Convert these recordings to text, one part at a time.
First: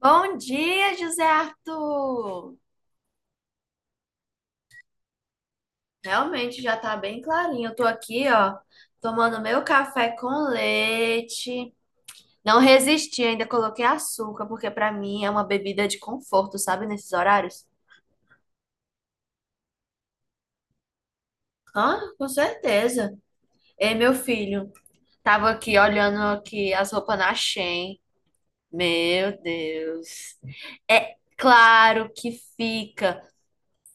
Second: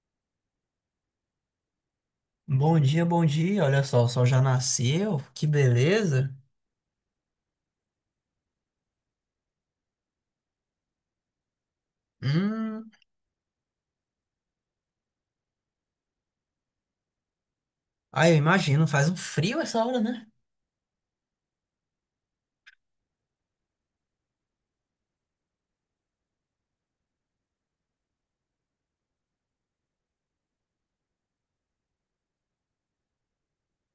Bom dia, José Arthur! Bom dia, bom dia. Olha só, o sol já nasceu. Que beleza. Realmente já tá bem clarinho. Eu tô aqui, ó, tomando meu café com leite. Não Hum. resisti, ainda coloquei açúcar, porque pra mim é uma bebida de conforto, sabe, nesses horários. Ah, eu imagino, faz um frio essa hora, né? Ah, com certeza. Ei, meu filho, tava aqui olhando aqui as roupas na Shein. Meu Deus. É claro que fica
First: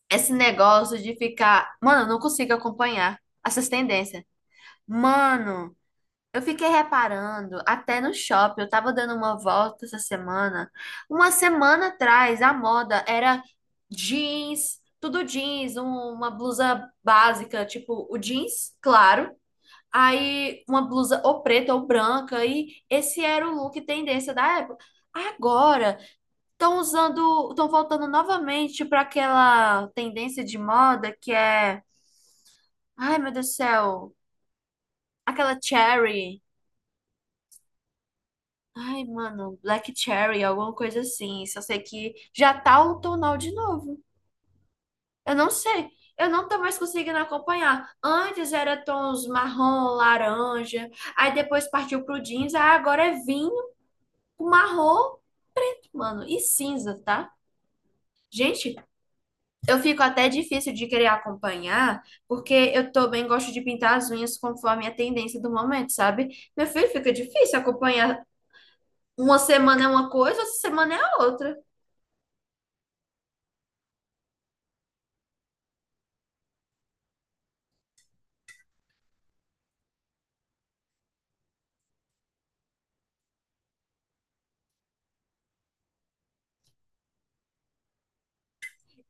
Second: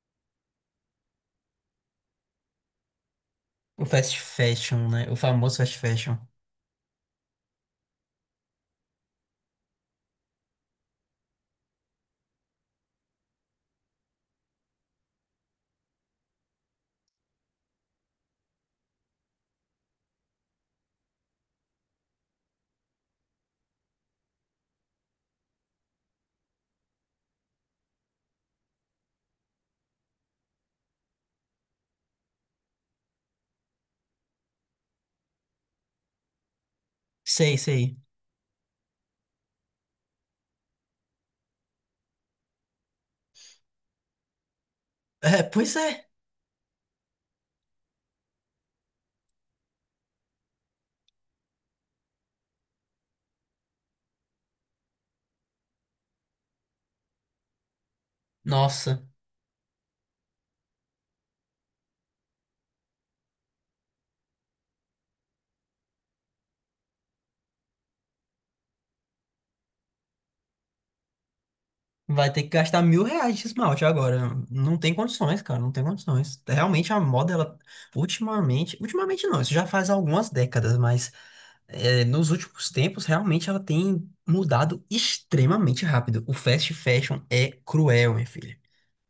esse negócio de ficar, mano, eu não consigo acompanhar essas O fast tendências. fashion, né? O famoso Mano, fast fashion. eu fiquei reparando, até no shopping, eu tava dando uma volta essa semana. Uma semana atrás, a moda era jeans, tudo jeans, uma blusa básica, tipo o jeans, claro. Aí uma blusa ou preta ou branca, e esse era o look tendência da época. Agora, estão usando, estão voltando novamente para aquela tendência de moda que é, ai meu Deus do céu, aquela cherry. Sei, sei. Ai, mano, Black Cherry, alguma coisa assim. Só sei que já tá outonal de novo. Eu É, não pois sei. é. Eu não tô mais conseguindo acompanhar. Antes era tons marrom, laranja. Aí depois partiu pro jeans. Aí agora é vinho, marrom, mano, e cinza, tá? Gente, Nossa, eu fico até difícil de querer acompanhar, porque eu também gosto de pintar as unhas conforme a tendência do momento, sabe? Meu filho, fica difícil acompanhar. Uma semana é uma coisa, outra semana é a outra. vai ter que gastar R$ 1.000 de esmalte agora. Não tem condições, cara, não tem condições. Realmente a moda, ela, ultimamente não, isso já faz algumas décadas, mas nos últimos tempos, realmente ela tem mudado extremamente rápido. O fast fashion é cruel, minha filha.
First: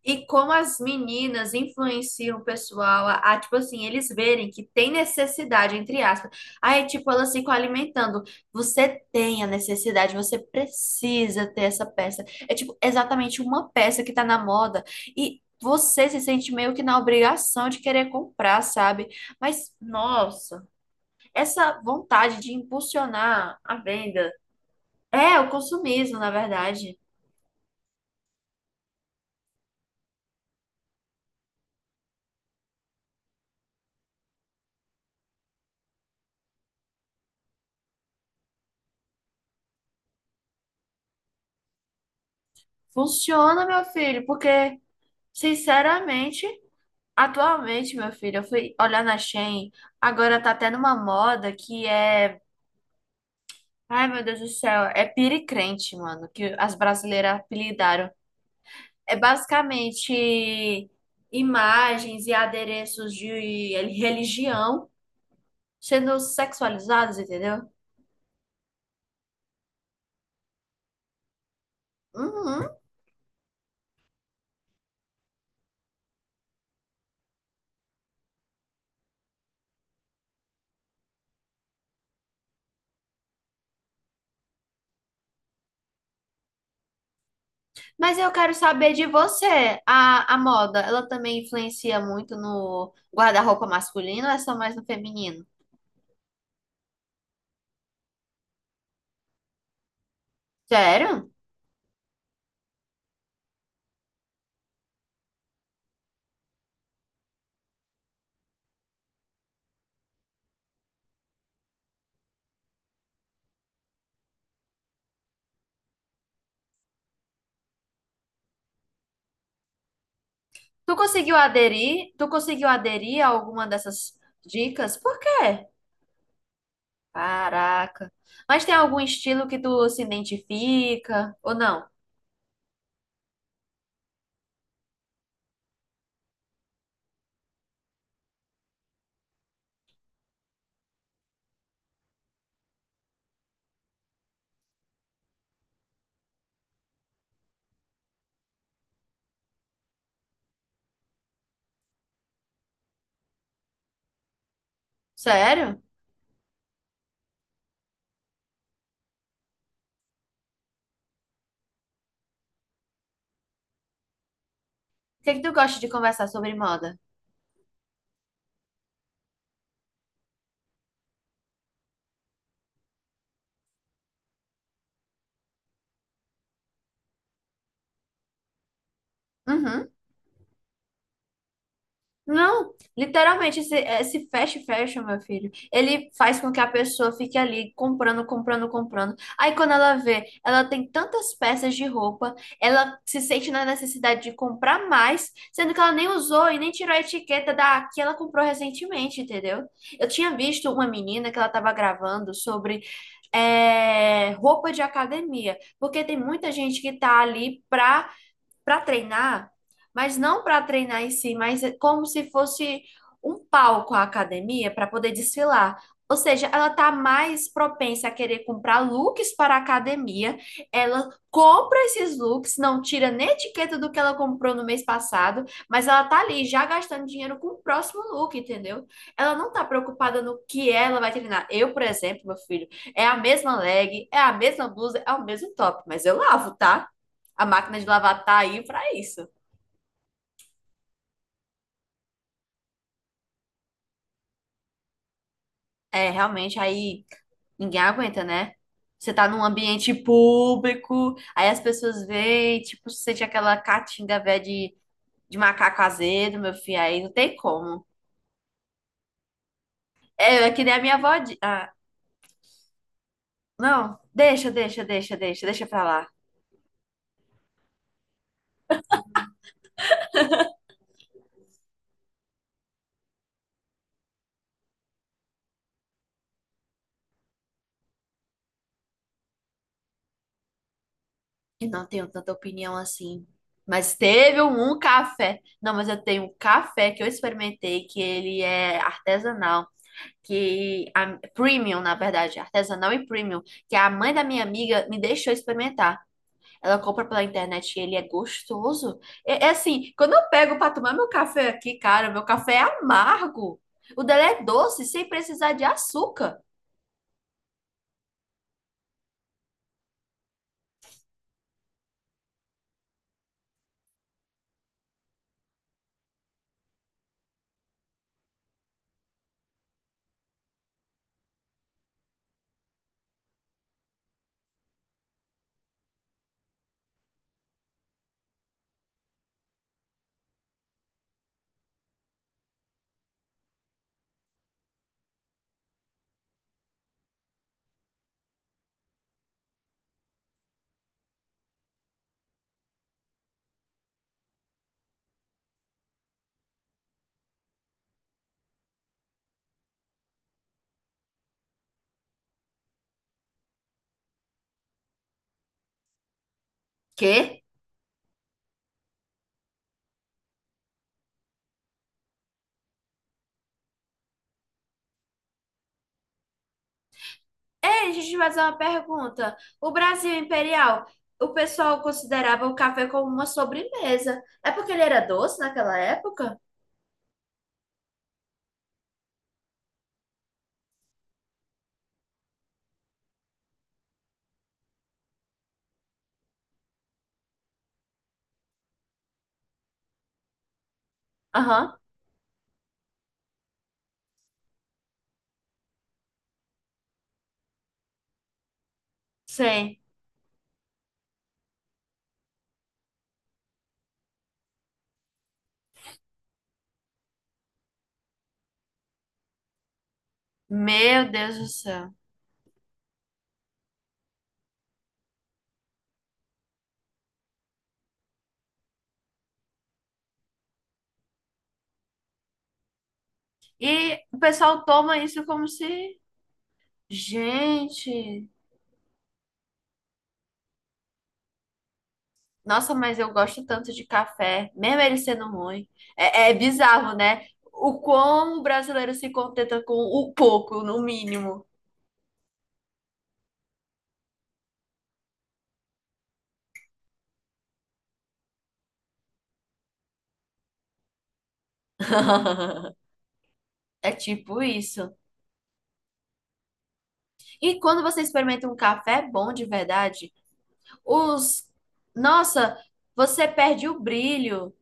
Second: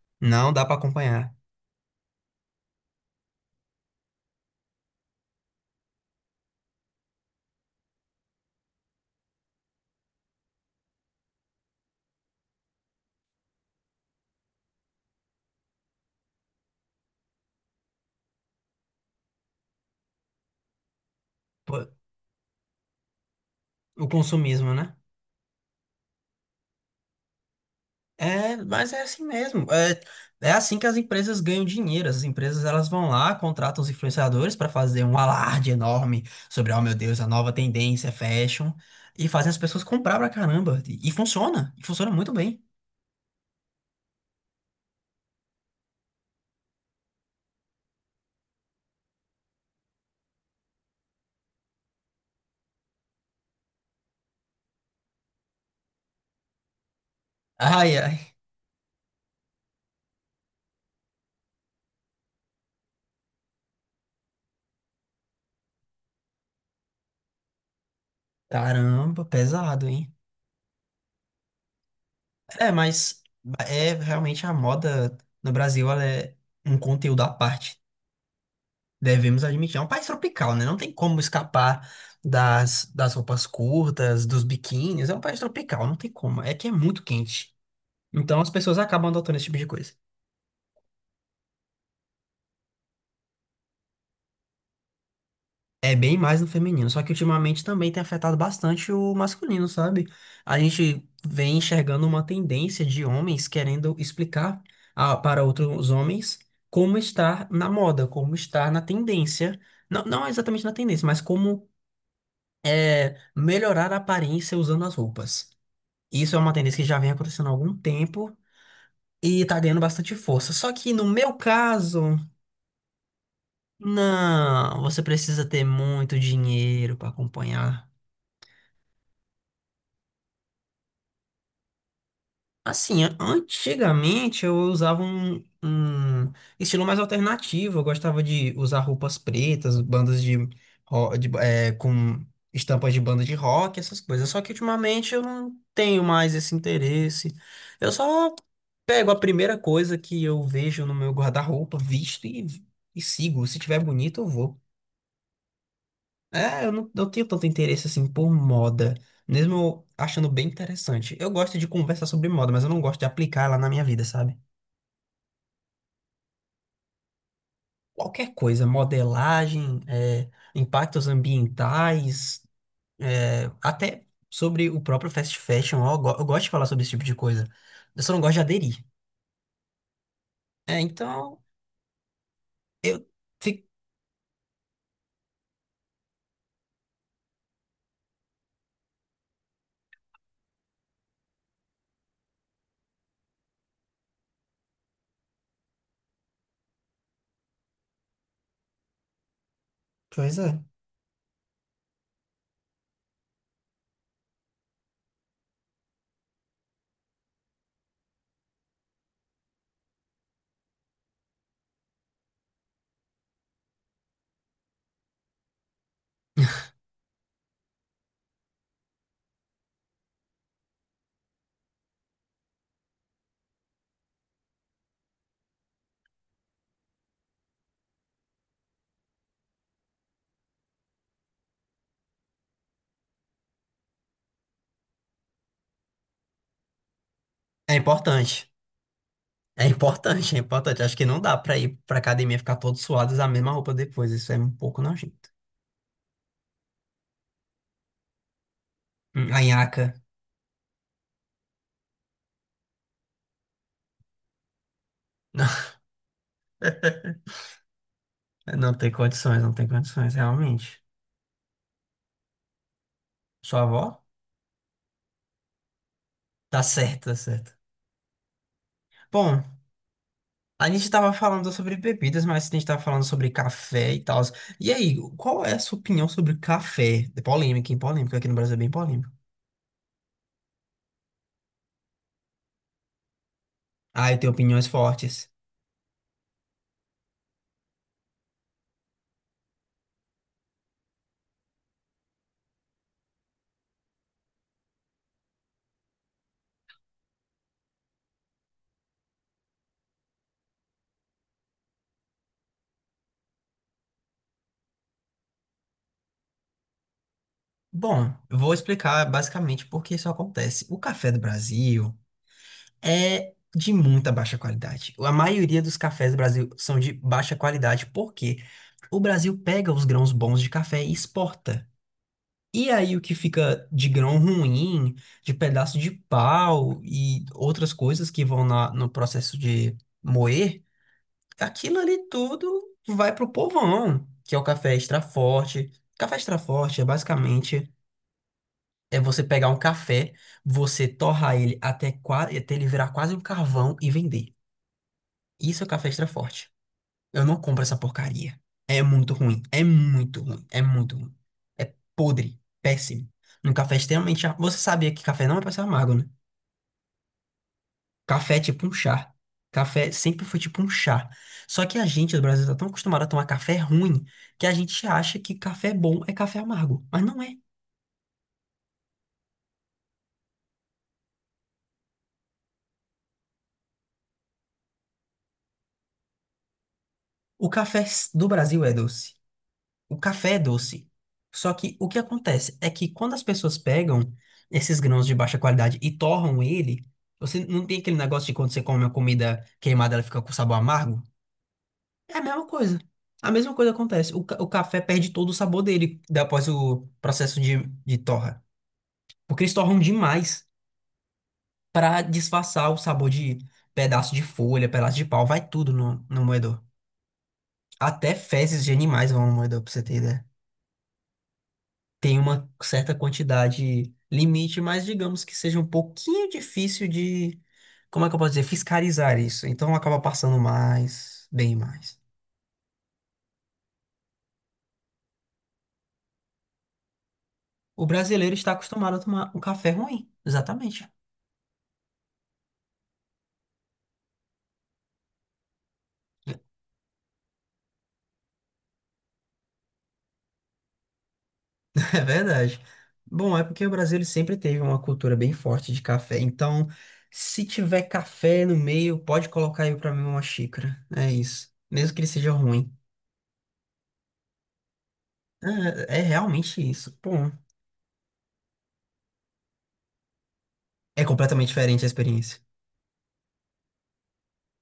E como Não dá para as acompanhar. meninas influenciam o pessoal a, tipo assim, eles verem que tem necessidade, entre aspas. Aí, tipo, elas ficam alimentando. Você tem a necessidade, você precisa ter essa peça. É, tipo, exatamente uma peça que tá na moda. E você se sente meio que na obrigação de querer comprar, sabe? Mas, nossa, essa Pô, vontade de impulsionar a o venda. consumismo, né? É, o consumismo, na verdade. É, mas é assim mesmo. É assim que as empresas ganham dinheiro. As empresas elas vão lá, contratam os influenciadores para fazer um alarde enorme sobre, oh meu Deus, a nova tendência é fashion e fazem as pessoas comprar pra caramba. E funciona, e funciona muito bem. Funciona, meu filho, porque, sinceramente. Atualmente, meu filho, eu fui olhar na Shein, agora tá até numa moda que é. Ai, meu Deus do céu, é piricrente, mano, que as brasileiras Ai, apelidaram. ai, É basicamente imagens e adereços de religião sendo sexualizados, entendeu? caramba, pesado, hein? Uhum. É, mas é realmente a moda no Brasil, ela é um conteúdo à parte. Devemos admitir, é um país tropical, né? Não tem como escapar das roupas curtas, dos biquínis. É um país tropical, não tem como. É que é muito quente. Mas eu Então as quero pessoas saber de acabam adotando esse tipo de você. coisa. A moda, ela também influencia muito no guarda-roupa masculino ou é só mais no feminino? É bem mais no feminino, só que ultimamente também tem afetado bastante o masculino, sabe? A gente Sério? vem enxergando uma tendência de homens querendo explicar para outros homens como estar na moda, como estar na tendência. Não, não exatamente na tendência, mas como melhorar a aparência usando as roupas. Isso é uma tendência que já vem acontecendo há algum tempo e tá ganhando bastante força. Só que Tu no meu conseguiu aderir? caso, Tu conseguiu aderir a alguma dessas não, dicas? você Por precisa ter quê? muito dinheiro para acompanhar. Caraca. Mas tem algum estilo que tu se identifica ou não? Assim, antigamente eu usava um estilo mais alternativo. Eu gostava de usar roupas pretas, bandas de, ro- de é, com estampas de banda de rock, essas coisas. Só que ultimamente eu não tenho mais esse interesse. Eu só pego a primeira coisa que eu vejo no meu guarda-roupa, e sigo. Se tiver bonito, eu vou. Sério? Eu não tenho tanto interesse assim por moda, mesmo eu achando bem interessante. Eu gosto de conversar sobre moda, mas eu não gosto de aplicar ela na minha vida, sabe? O que é que tu gosta de conversar sobre moda? Qualquer coisa, modelagem, impactos ambientais, até sobre o próprio fast fashion, eu gosto de falar sobre esse tipo de coisa. Eu só não gosto de aderir. Uhum. É, então, Não, eu literalmente, fico. esse fast fashion, meu filho, ele faz com que a pessoa fique ali comprando, comprando, comprando. Aí quando ela vê, ela tem tantas peças de roupa, ela se sente na necessidade de comprar mais, sendo que ela nem usou e nem tirou a etiqueta da que ela comprou recentemente, entendeu? Eu tinha Pois é. visto uma menina que ela estava gravando sobre é, roupa de academia, porque tem muita gente que tá ali pra para treinar, mas não para treinar em si, mas é como se fosse um palco a academia para poder desfilar. Ou seja, ela está mais propensa a querer comprar looks para a academia. Ela compra esses looks, não tira nem etiqueta do que ela comprou no mês passado, mas ela tá ali já gastando dinheiro com o próximo look, entendeu? Ela não tá preocupada no que ela vai treinar. Eu, por exemplo, meu filho, é a mesma leg, é a mesma blusa, é o mesmo top, mas eu lavo, tá? A É máquina de lavar tá importante. aí pra isso. É importante, é importante. Acho que não dá pra ir pra academia e ficar todo suado e usar a mesma roupa depois. Isso é um pouco nojento. É, realmente, aí ninguém aguenta, né? Você tá A num ambiente nhaca. público, aí as pessoas veem, tipo, você sente aquela catinga velha de macaco azedo, meu filho, aí não tem como. Não tem condições, não tem condições, É, é que nem a realmente. minha avó. Ah, Sua avó? não, deixa, deixa, deixa, deixa, deixa pra lá. Tá certo, tá certo. Bom, a gente tava falando sobre bebidas, mas a gente tava falando sobre café e tal. E aí, qual é a sua opinião sobre café? É polêmica, hein? Polêmica. Aqui no Brasil é bem polêmico. Eu não tenho tanta opinião assim. Mas Ah, eu tenho teve opiniões um fortes. café. Não, mas eu tenho um café que eu experimentei, que ele é artesanal. Que a premium, na verdade, artesanal e premium, que a mãe da minha amiga me deixou experimentar. Ela compra pela internet e ele é gostoso. É, é assim, quando eu pego para tomar meu café aqui, cara, meu café é amargo. O dela é doce, sem precisar de açúcar. Bom, eu vou explicar basicamente por que isso acontece. O café do Brasil é de muita baixa qualidade. A maioria dos cafés do Brasil são de baixa qualidade, porque o Brasil pega os grãos bons de café e exporta. E aí o que fica de grão ruim, de pedaço de pau e outras coisas que vão no processo de moer, aquilo ali tudo vai pro povão, que é o café extra forte. Café extra forte é basicamente você pegar um café, você torrar ele até ele virar quase um carvão e vender. Isso é café extra forte. Eu não compro essa porcaria. É muito ruim. É muito ruim. É muito ruim. É podre. Péssimo. Um café você sabia que café não é pra ser amargo, né? Quê? Café é tipo um chá. Café sempre foi tipo um chá. Só que a gente, do Brasil, tá tão acostumado a tomar café ruim que a gente acha que café bom é café amargo. Mas não é. Ei, deixa eu te fazer uma pergunta. O Brasil Imperial, o pessoal considerava o café como uma sobremesa. É porque ele era doce naquela época? Do Brasil é doce. O café é doce. Só que o que acontece é que quando as pessoas pegam esses grãos de baixa qualidade e torram ele, você não tem aquele negócio de quando você come uma comida queimada, ela fica com sabor amargo? Aham, É a mesma coisa. A mesma coisa acontece. O café perde todo o sabor dele após o processo de torra. Porque eles torram sei. demais para disfarçar o sabor de pedaço de folha, pedaço de pau, vai tudo no moedor. Até fezes de animais vão no moedor, pra você ter ideia. Meu Deus do céu. Tem uma certa quantidade limite, mas digamos que seja um pouquinho difícil de como é que eu posso dizer, fiscalizar isso. Então acaba passando mais, bem mais. E o pessoal toma isso como se, O gente, brasileiro está acostumado a tomar um café ruim, exatamente. nossa, mas eu gosto tanto de café, mesmo ele sendo ruim. É, é bizarro, né? O como o brasileiro se contenta com o pouco, no mínimo. É verdade. Bom, é porque o Brasil ele sempre teve uma cultura bem forte de café. Então, se tiver café no meio, pode colocar aí pra mim uma xícara. É isso. Mesmo que ele seja ruim. É tipo isso. É, é realmente isso. Bom, E quando você experimenta um café bom de verdade, é os. completamente diferente a experiência. Nossa, você perde o brilho.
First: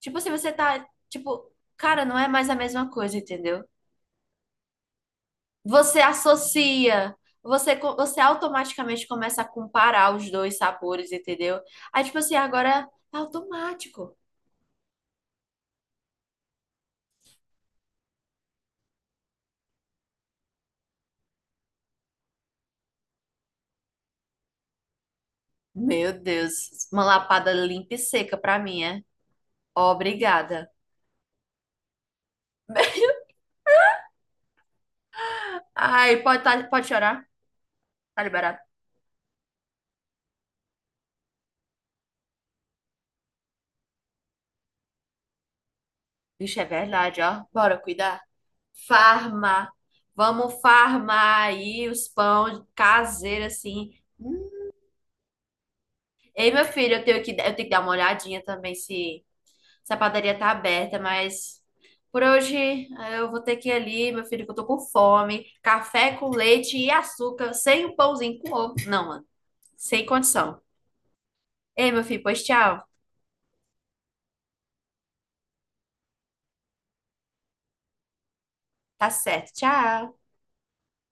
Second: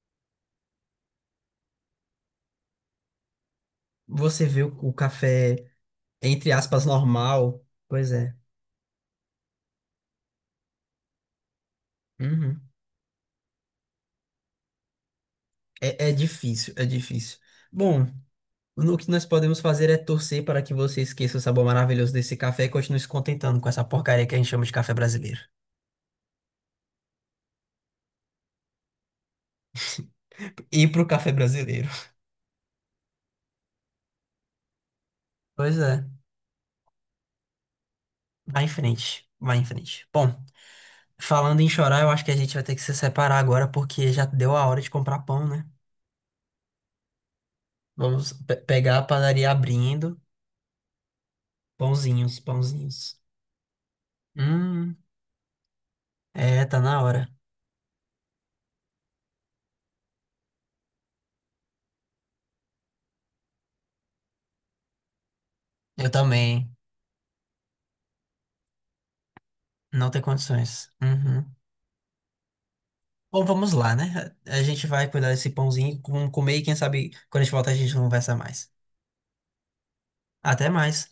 Tipo, se você tá. Tipo, cara, não é mais a mesma coisa, entendeu? Você vê o café, Você entre aspas, associa, normal. você, Pois você é. automaticamente começa a comparar os dois sabores, entendeu? Aí, tipo assim, Uhum. agora é automático. É, é difícil, é difícil. Bom, o que nós podemos fazer é torcer para que você esqueça o sabor maravilhoso desse café e continue se contentando com essa porcaria que a gente chama de café brasileiro. Meu Deus, uma lapada limpa e seca pra mim, é? Obrigada. E pro café brasileiro. Pois é. Ai, pode, tá, pode chorar? Tá liberado. Vai em frente, vai em frente. Bom, falando em chorar, eu acho que a gente vai ter que se separar agora porque já deu a hora de comprar pão, né? Vixe, é verdade, ó. Bora cuidar. Vamos pegar a padaria Farma. abrindo. Vamos farmar aí os Pãozinhos, pão pãozinhos. caseiro, assim. Hum. Hum, Ei, meu é, tá filho, na hora. Eu tenho que dar uma olhadinha também se se a padaria tá aberta, mas por hoje ah, eu vou ter que ir ali, meu filho, que eu tô com fome. Eu Café com também. leite e açúcar, sem um pãozinho com ovo. Não, mano, sem Não tem condição. condições. Uhum. Ei, meu filho, pois tchau. Bom, vamos lá, né? A gente vai cuidar desse pãozinho, comer e quem sabe quando a gente volta a gente conversa mais. Tá certo, tchau. Até mais.